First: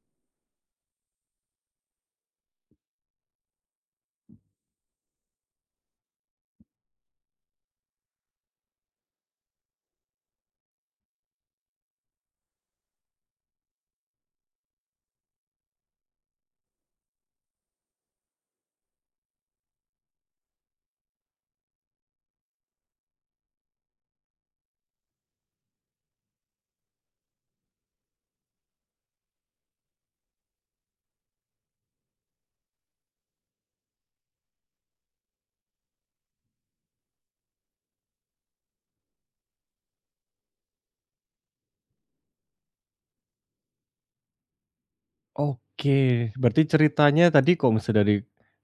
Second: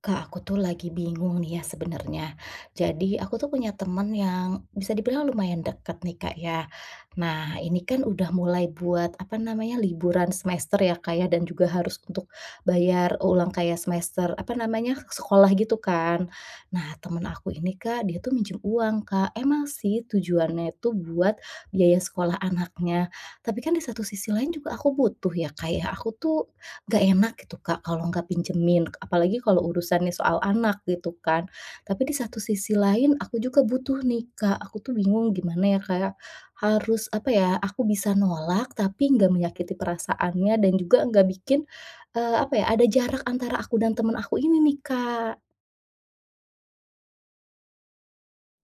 Kak, aku tuh lagi bingung nih ya sebenarnya. Jadi aku tuh punya temen yang bisa dibilang lumayan dekat nih Kak ya. Nah ini kan udah mulai buat apa namanya liburan semester ya Kak ya dan juga harus untuk bayar ulang kayak semester apa namanya sekolah gitu kan. Nah temen aku ini Kak dia tuh minjem uang Kak. Emang sih tujuannya itu buat biaya sekolah anaknya. Tapi kan di satu sisi lain juga aku butuh ya Kak ya. Aku tuh nggak enak gitu Kak kalau nggak pinjemin, apalagi kalau urusannya soal anak gitu kan. Tapi di satu sisi lain aku juga butuh nih Kak, aku tuh bingung gimana ya kayak harus apa ya, aku bisa nolak tapi nggak menyakiti perasaannya dan juga nggak bikin, apa ya, ada jarak antara aku dan teman aku ini nih Kak. Oke, berarti ceritanya tadi kalau misalnya dari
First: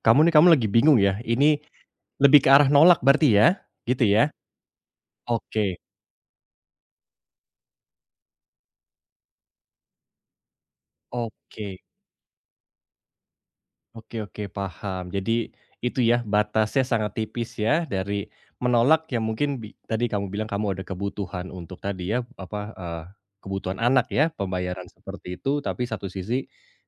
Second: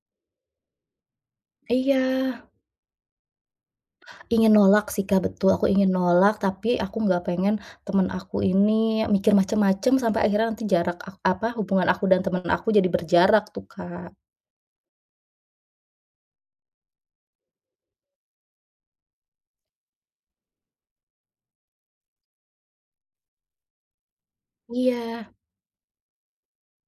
kamu nih, kamu lagi bingung ya, ini Iya, lebih ke arah nolak berarti ya? Gitu ya? ingin nolak sih Kak, betul aku Oke, ingin nolak tapi aku nggak pengen temen aku ini mikir macem-macem sampai akhirnya nanti oke. hubungan aku dan temen aku jadi berjarak tuh Kak. Oke, paham. Jadi itu ya, batasnya sangat tipis ya, dari menolak yang mungkin tadi kamu bilang kamu ada kebutuhan untuk tadi ya, apa, kebutuhan anak ya, pembayaran Iya, seperti itu, tapi satu sisi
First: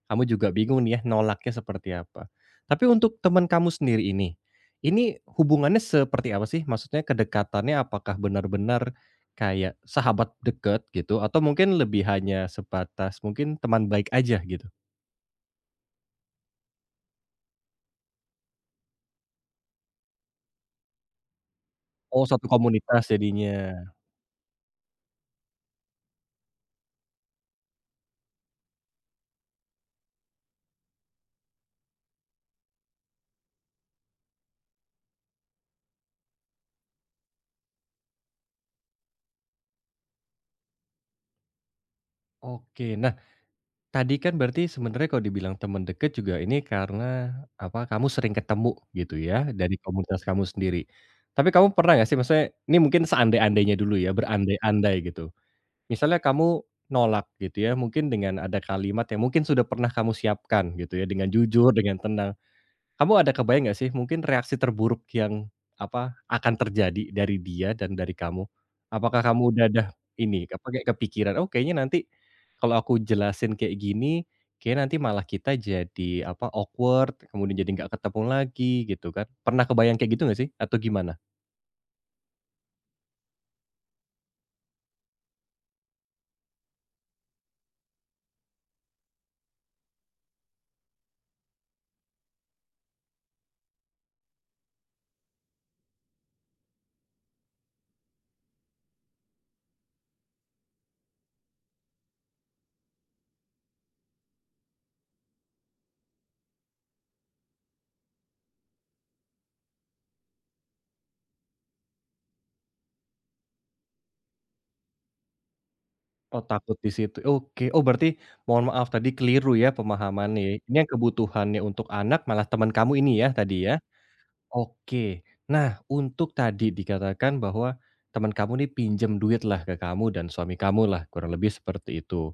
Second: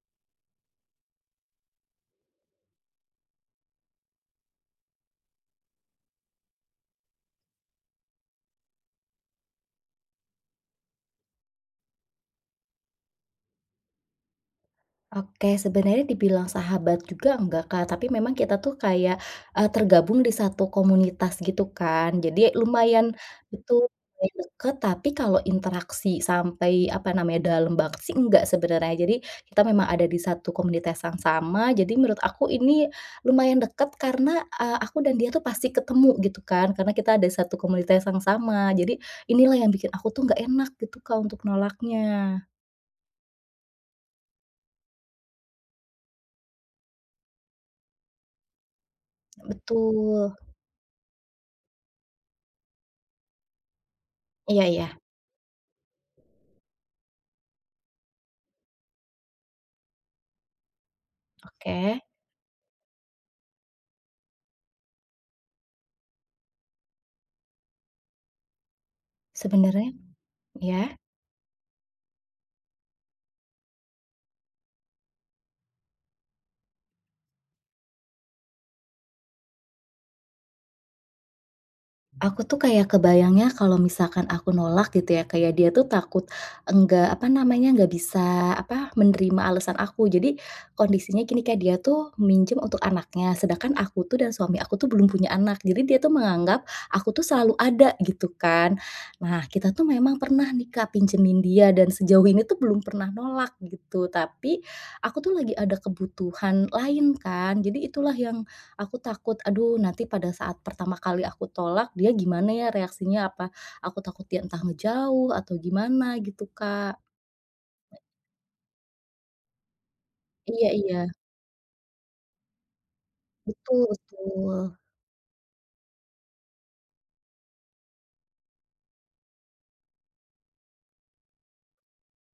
kamu juga bingung nih ya, nolaknya seperti apa. Tapi untuk teman kamu sendiri ini hubungannya seperti apa sih? Maksudnya kedekatannya apakah benar-benar kayak sahabat dekat gitu, atau mungkin lebih hanya sebatas mungkin teman baik aja gitu? oke sebenarnya dibilang sahabat juga enggak Kak, tapi memang kita tuh kayak, tergabung di satu komunitas gitu kan, Oh, jadi satu lumayan komunitas betul, jadinya. lumayan deket, tapi kalau interaksi sampai, apa namanya, dalam banget sih enggak sebenarnya. Jadi kita memang ada di satu komunitas yang sama, jadi menurut aku ini lumayan deket karena, aku dan dia tuh pasti ketemu gitu kan, karena kita ada satu komunitas yang sama. Jadi inilah yang bikin aku tuh enggak enak gitu Kak untuk nolaknya. Oke. Nah, tadi kan berarti sebenarnya kalau dibilang teman dekat juga ini karena, apa, kamu sering ketemu gitu ya, dari komunitas Betul. kamu sendiri. Tapi kamu pernah nggak sih maksudnya ini mungkin seandai-andainya dulu ya, Iya iya. berandai-andai gitu. Misalnya kamu nolak gitu ya, mungkin dengan ada kalimat yang mungkin sudah pernah kamu siapkan gitu ya, dengan jujur, Oke, dengan tenang. Kamu ada kebayang nggak sih mungkin reaksi terburuk yang, apa, akan terjadi dari dia dan dari kamu? Apakah kamu udah ada sebenarnya ini, apa, ya, kayak kepikiran, "Oh kayaknya nanti kalau aku jelasin kayak gini, kayak nanti malah kita jadi, apa, awkward, kemudian jadi nggak ketemu lagi," gitu kan. Pernah kebayang kayak gitu nggak sih? Atau gimana? aku tuh kayak kebayangnya kalau misalkan aku nolak gitu ya, kayak dia tuh takut enggak, apa namanya, nggak bisa, apa, menerima alasan aku. Jadi kondisinya gini, Kak, dia tuh minjem untuk anaknya, sedangkan aku tuh dan suami aku tuh belum punya anak. Jadi dia tuh menganggap aku tuh selalu ada gitu kan. Nah, kita tuh memang pernah nih, Kak, pinjemin dia dan sejauh ini tuh belum pernah nolak gitu. Tapi aku tuh lagi ada kebutuhan lain kan. Jadi itulah yang aku takut, aduh nanti pada saat pertama kali aku tolak dia gimana ya reaksinya, apa aku takut dia entah ngejauh atau gimana Oh gitu, takut di Kak. situ, oke. Oh berarti mohon maaf tadi keliru ya pemahamannya ya, Iya ini yang iya, kebutuhannya untuk anak malah teman kamu ini ya tadi betul ya? betul. Oke. Nah, untuk tadi dikatakan bahwa teman kamu nih pinjam duit lah ke kamu dan suami kamu lah, kurang lebih seperti itu.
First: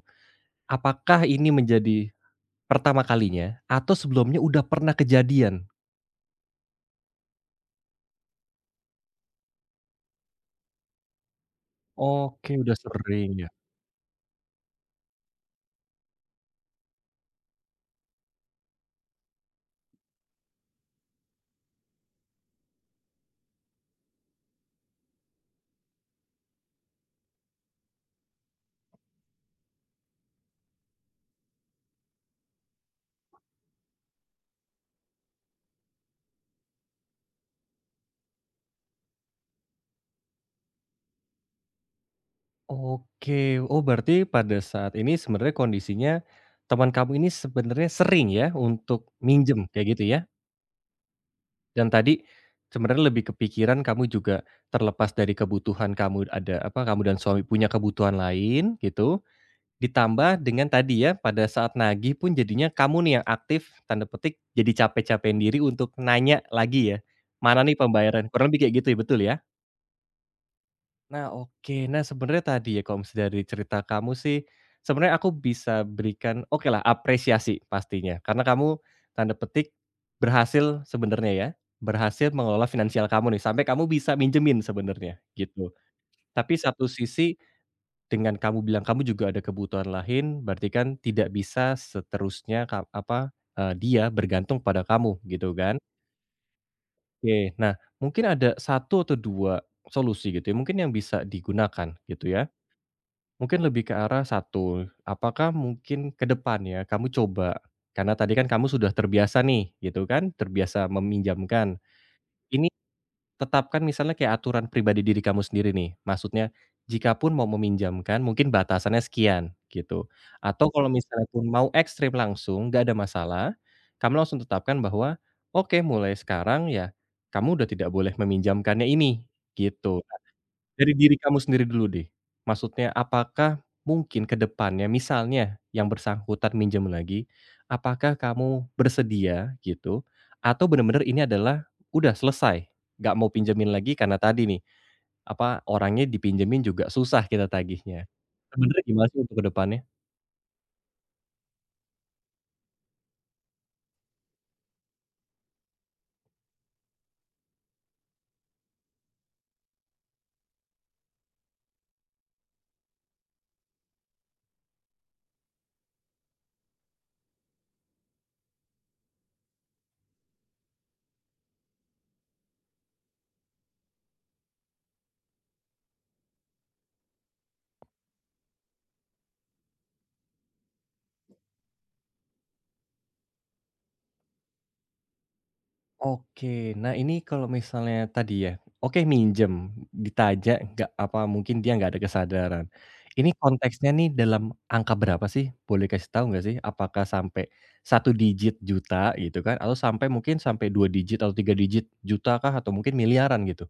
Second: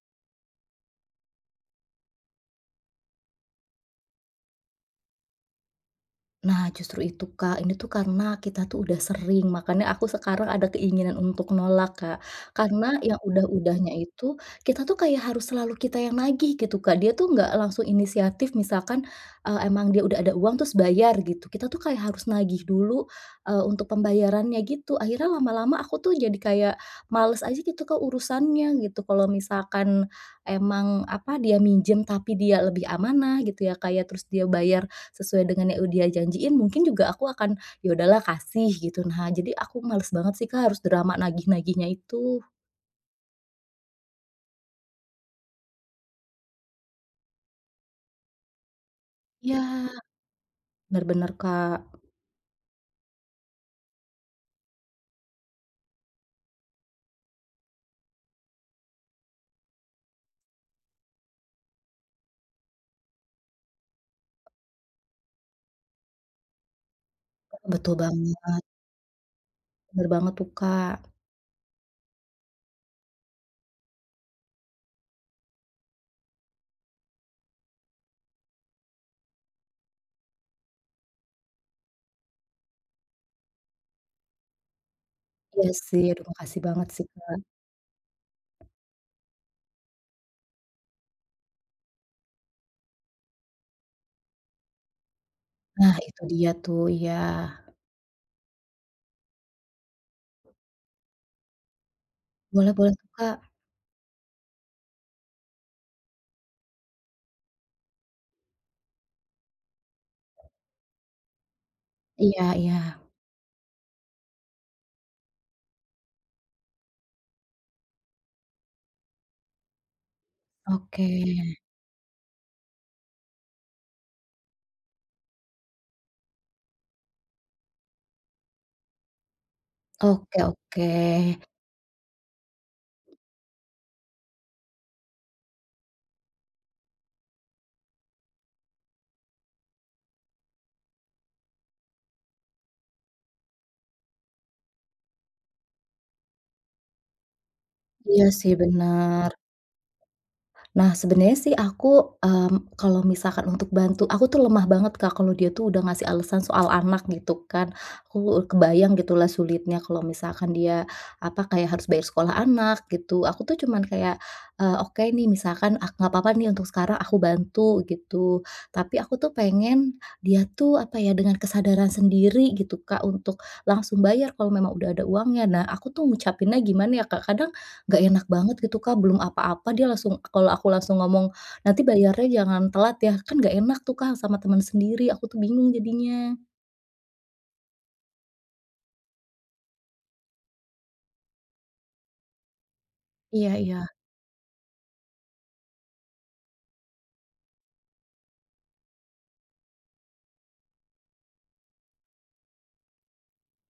Apakah ini menjadi pertama kalinya atau sebelumnya udah pernah kejadian? Nah, justru itu, Kak. Ini tuh karena kita tuh udah sering, makanya aku sekarang ada keinginan untuk nolak, Kak. Oke, udah Karena yang sering ya. udah-udahnya itu, kita tuh kayak harus selalu kita yang nagih gitu, Kak. Dia tuh nggak langsung inisiatif misalkan, emang dia udah ada uang terus bayar gitu, kita tuh kayak harus nagih dulu, untuk pembayarannya gitu. Akhirnya lama-lama aku tuh jadi kayak males aja gitu, Kak, urusannya gitu. Kalau misalkan emang, apa, dia minjem tapi dia lebih amanah gitu ya, kayak terus dia bayar sesuai dengan yang dia janjiin mungkin juga aku akan, "Ya udahlah kasih," gitu. Nah jadi aku males banget sih Kak harus drama nagih-nagihnya itu. Oke. Oh, berarti pada saat ini sebenarnya kondisinya teman kamu ini sebenarnya sering ya untuk Iya, minjem kayak gitu ya? bener bener Kak, Dan tadi sebenarnya lebih kepikiran kamu juga terlepas dari kebutuhan kamu ada apa, kamu dan suami punya kebutuhan lain gitu, ditambah dengan tadi ya pada saat nagih pun jadinya kamu nih yang aktif tanda petik jadi capek-capekin diri untuk nanya lagi ya, "Mana nih betul pembayaran?" banget, Kurang lebih kayak gitu ya, betul ya? bener banget tuh Kak. Nah, oke. Nah, sebenarnya tadi ya, kalau misalnya dari cerita kamu sih, sebenarnya aku bisa berikan oke lah apresiasi pastinya. Karena kamu tanda petik berhasil sebenarnya ya, berhasil mengelola finansial kamu nih, sampai kamu bisa minjemin sebenarnya, Iya gitu. sih, aduh Tapi makasih banget satu sih sisi Kak. dengan kamu bilang kamu juga ada kebutuhan lain, berarti kan tidak bisa seterusnya apa, dia bergantung pada kamu, gitu kan. Nah itu dia tuh, iya. Oke, nah mungkin ada satu atau 2 solusi gitu ya, mungkin yang bisa digunakan, gitu ya. Boleh boleh tuh Kak. Mungkin lebih ke arah satu, apakah mungkin ke depan ya kamu coba, karena tadi kan kamu sudah terbiasa nih gitu kan, terbiasa meminjamkan. Iya Ini iya. tetapkan misalnya kayak aturan pribadi diri kamu sendiri nih, maksudnya jika pun mau meminjamkan mungkin batasannya sekian gitu. Atau kalau Oke. misalnya pun mau ekstrim langsung nggak ada masalah, kamu langsung tetapkan bahwa, oke mulai sekarang ya kamu udah tidak boleh meminjamkannya ini, gitu. Oke oke. Dari diri kamu sendiri dulu deh, maksudnya apakah mungkin ke depannya misalnya yang bersangkutan minjem lagi, apakah kamu bersedia gitu atau benar-benar ini adalah udah selesai, nggak mau pinjemin lagi karena tadi nih, apa, orangnya dipinjemin juga susah kita tagihnya. Iya sih Sebenernya gimana sih bener. untuk ke depannya? Nah, sebenarnya sih aku, mmm, kalau misalkan untuk bantu aku tuh lemah banget, Kak, kalau dia tuh udah ngasih alasan soal anak gitu kan. Aku kebayang gitulah sulitnya kalau misalkan dia, apa, kayak harus bayar sekolah anak gitu. Aku tuh cuman kayak, "Oke nih misalkan nggak apa-apa nih untuk sekarang aku bantu," gitu. Tapi aku tuh pengen dia tuh, apa ya, dengan kesadaran sendiri gitu, Kak, untuk langsung bayar kalau memang udah ada uangnya. Nah, aku tuh ngucapinnya gimana ya, Kak, kadang nggak enak banget gitu, Kak, belum apa-apa dia langsung kalau aku langsung ngomong, "Nanti bayarnya jangan telat ya." Kan nggak enak tuh, Kak, sama teman sendiri, aku tuh bingung jadinya. Oke. Nah, ini kalau misalnya tadi ya, oke minjem, ditajak nggak apa mungkin dia nggak ada kesadaran. Ini Iya iya. konteksnya nih dalam angka berapa sih? Boleh kasih tahu nggak sih? Apakah sampai satu digit juta gitu kan? Atau sampai mungkin sampai 2 digit atau 3 digit juta kah? Atau mungkin miliaran gitu?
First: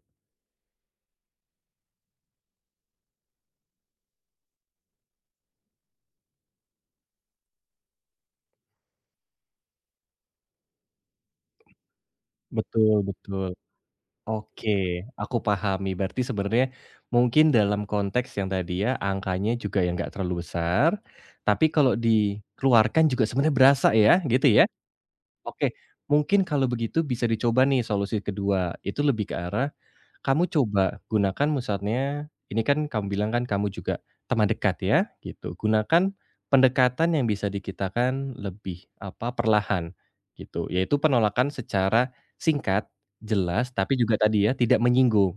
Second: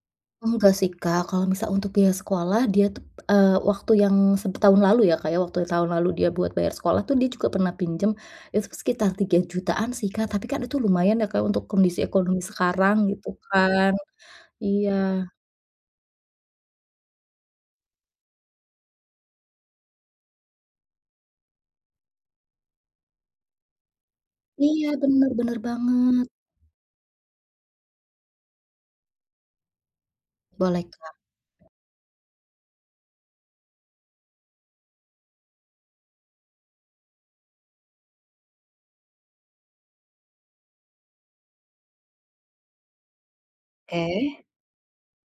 Enggak sih, Kak, kalau misal untuk biaya sekolah dia tuh, waktu yang seb tahun lalu ya, Kak, ya, waktu tahun lalu dia buat bayar sekolah tuh dia juga pernah pinjam, itu sekitar 3 jutaan sih, Kak, tapi kan itu lumayan ya, Kak, untuk kondisi ekonomi Betul sekarang gitu betul. kan. Oke, Iya. aku pahami. Berarti sebenarnya mungkin dalam konteks yang tadi ya, angkanya juga yang nggak terlalu besar, tapi kalau dikeluarkan juga sebenarnya berasa ya, gitu ya? Iya, bener bener Oke, banget. mungkin kalau begitu bisa dicoba nih solusi kedua, itu lebih ke arah, kamu Boleh, coba Kak. gunakan misalnya ini kan kamu bilang kan kamu juga teman dekat ya, gitu. Gunakan pendekatan yang bisa dikitakan lebih, apa, perlahan, gitu. Yaitu penolakan secara singkat, jelas, tapi juga Oke. tadi ya, tidak menyinggung.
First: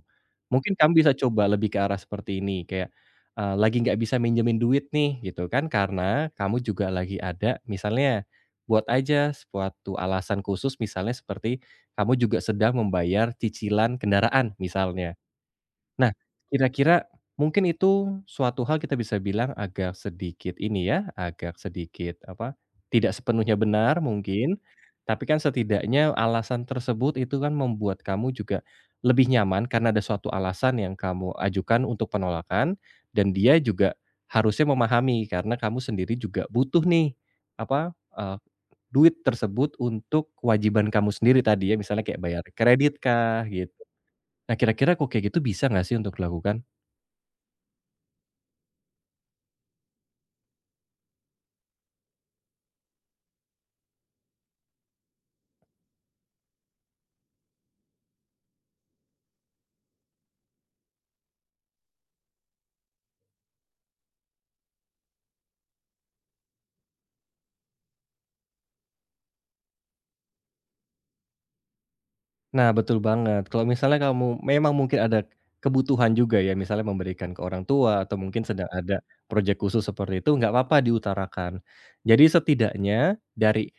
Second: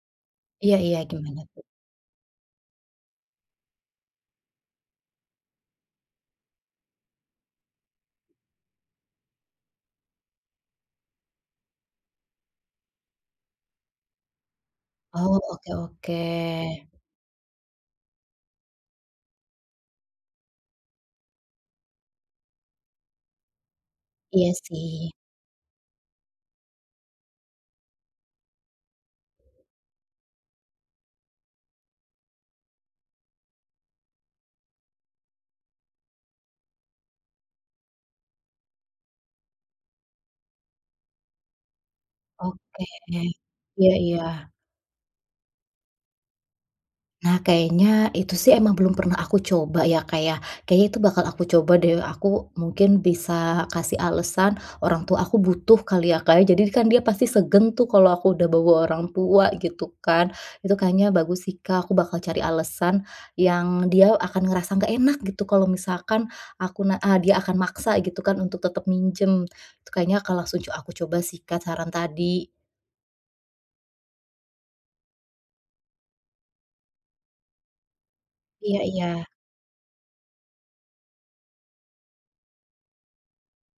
Mungkin Iya iya, kamu bisa gimana? coba lebih ke arah seperti ini, kayak, "Lagi nggak bisa minjemin duit nih," gitu kan, "karena kamu juga lagi ada" misalnya buat aja suatu alasan khusus misalnya seperti, kamu juga sedang membayar cicilan kendaraan misalnya. Oh, oke Nah, oke. kira-kira mungkin itu suatu hal kita bisa bilang agak sedikit ini ya, agak sedikit apa, tidak sepenuhnya benar Iya mungkin, sih. tapi kan setidaknya alasan tersebut itu kan membuat kamu juga lebih nyaman karena ada suatu alasan yang kamu ajukan untuk penolakan dan dia juga harusnya memahami karena kamu sendiri juga butuh nih, apa, duit tersebut untuk kewajiban kamu sendiri tadi ya, misalnya kayak bayar Oke. kredit kah, gitu. Iya iya. Nah, kira-kira kok kayak gitu bisa nggak sih untuk dilakukan? Nah, kayaknya itu sih emang belum pernah aku coba ya, kayak, ya. Kayaknya itu bakal aku coba deh, aku mungkin bisa kasih alasan orang tua aku butuh kali ya, Kak, ya. Jadi kan dia pasti segen tuh kalau aku udah bawa orang tua gitu kan. Itu kayaknya bagus sih, Kak, aku bakal cari alasan yang dia akan ngerasa nggak enak gitu kalau misalkan dia akan maksa gitu kan untuk tetap minjem. Itu kayaknya kalau langsung aku coba sih, Kak, saran tadi. Nah, betul banget. Kalau misalnya kamu memang mungkin ada kebutuhan juga ya, misalnya memberikan ke orang tua atau mungkin sedang Iya ada iya, proyek khusus seperti itu, nggak apa-apa diutarakan. Jadi setidaknya dari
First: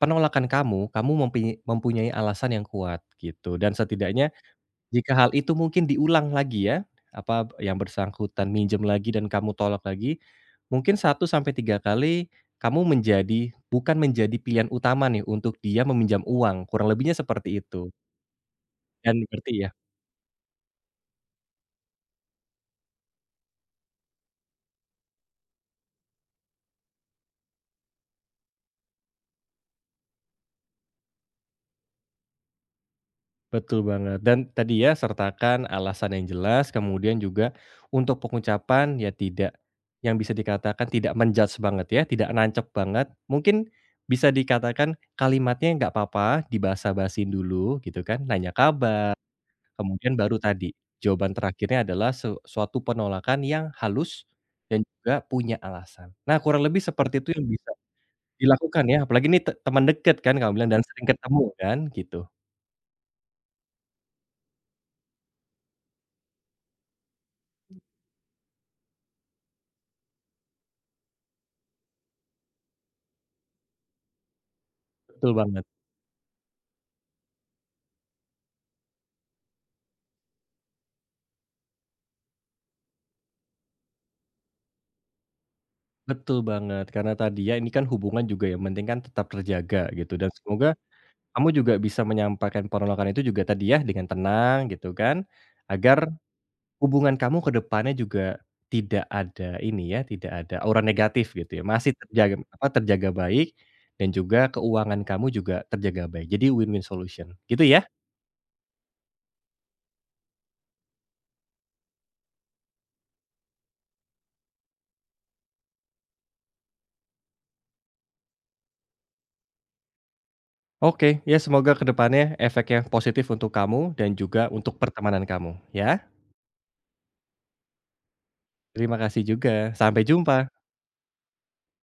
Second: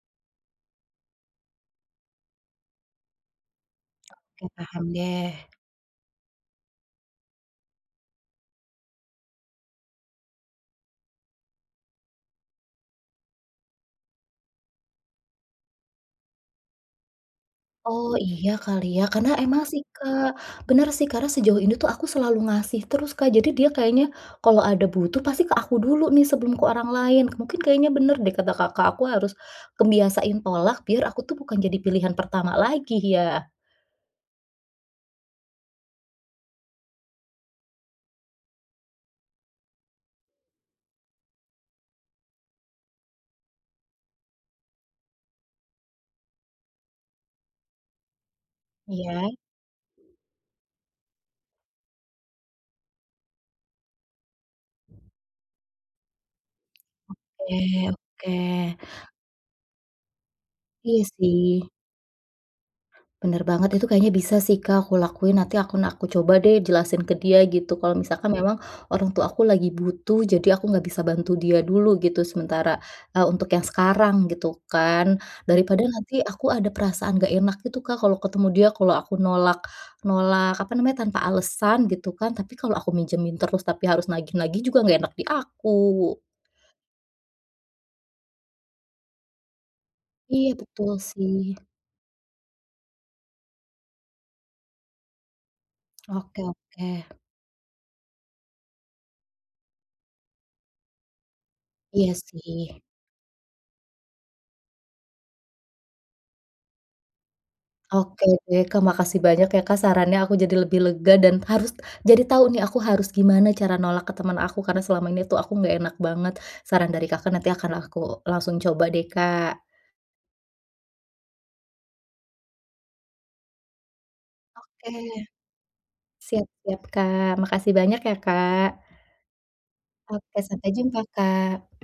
penolakan kamu, kamu mempunyai alasan yang kuat gitu dan setidaknya oke paham jika hal deh. itu mungkin diulang lagi ya, apa, yang bersangkutan minjem lagi dan kamu tolak lagi, mungkin satu sampai 3 kali kamu menjadi bukan menjadi pilihan utama nih untuk dia meminjam uang, kurang lebihnya seperti itu. Oh, iya kali ya, Dan karena berarti emang ya sih, Kak, bener sih, karena sejauh ini tuh aku selalu ngasih terus, Kak. Jadi dia kayaknya kalau ada butuh pasti ke aku dulu nih sebelum ke orang lain. Mungkin kayaknya bener deh kata Kakak, aku harus kebiasain tolak biar aku tuh bukan jadi pilihan pertama lagi ya. betul banget, dan tadi ya sertakan alasan yang jelas, kemudian juga untuk pengucapan ya tidak yang bisa dikatakan tidak menjudge banget ya, tidak nancep banget. Mungkin bisa dikatakan kalimatnya nggak apa-apa dibasa-basin dulu gitu kan, nanya kabar. Iya, Kemudian baru tadi, jawaban terakhirnya adalah suatu penolakan yang halus dan juga punya alasan. Nah, kurang lebih seperti itu yang bisa oke oke. dilakukan ya, apalagi ini teman dekat kan kamu bilang dan Iya sering ketemu sih. kan, gitu. Bener banget, itu kayaknya bisa sih, Kak, aku lakuin. Nanti aku coba deh jelasin ke dia gitu, kalau misalkan memang orang tua aku lagi butuh, jadi aku nggak bisa bantu dia dulu gitu sementara, untuk yang sekarang gitu kan. Betul banget Daripada nanti aku ada perasaan nggak enak gitu, Kak, kalau ketemu dia, kalau aku nolak nolak apa namanya, tanpa alasan gitu kan. Tapi kalau aku minjemin terus tapi harus nagih-nagih juga nggak enak di aku. betul banget, karena tadi ya ini kan hubungan juga yang penting kan tetap terjaga gitu dan Iya semoga betul kamu sih. juga bisa menyampaikan penolakan itu juga tadi ya dengan tenang gitu kan, agar Oke oke. hubungan kamu ke depannya juga tidak ada ini ya, tidak ada aura negatif gitu ya, masih Iya terjaga apa, sih. terjaga baik dan juga keuangan kamu juga terjaga baik. Jadi win-win solution gitu ya? Oke deh Kak, makasih banyak ya Kak sarannya, aku jadi lebih lega dan harus jadi tahu nih aku harus gimana cara nolak ke teman aku, karena selama ini tuh aku nggak enak banget. Saran dari Kakak nanti akan aku langsung coba deh Kak. Oke, ya semoga ke depannya efeknya positif untuk kamu dan juga untuk Oke. pertemanan kamu ya. Siap siap Kak, makasih banyak ya Kak. Terima kasih juga, sampai Oke, jumpa. sampai jumpa Kak.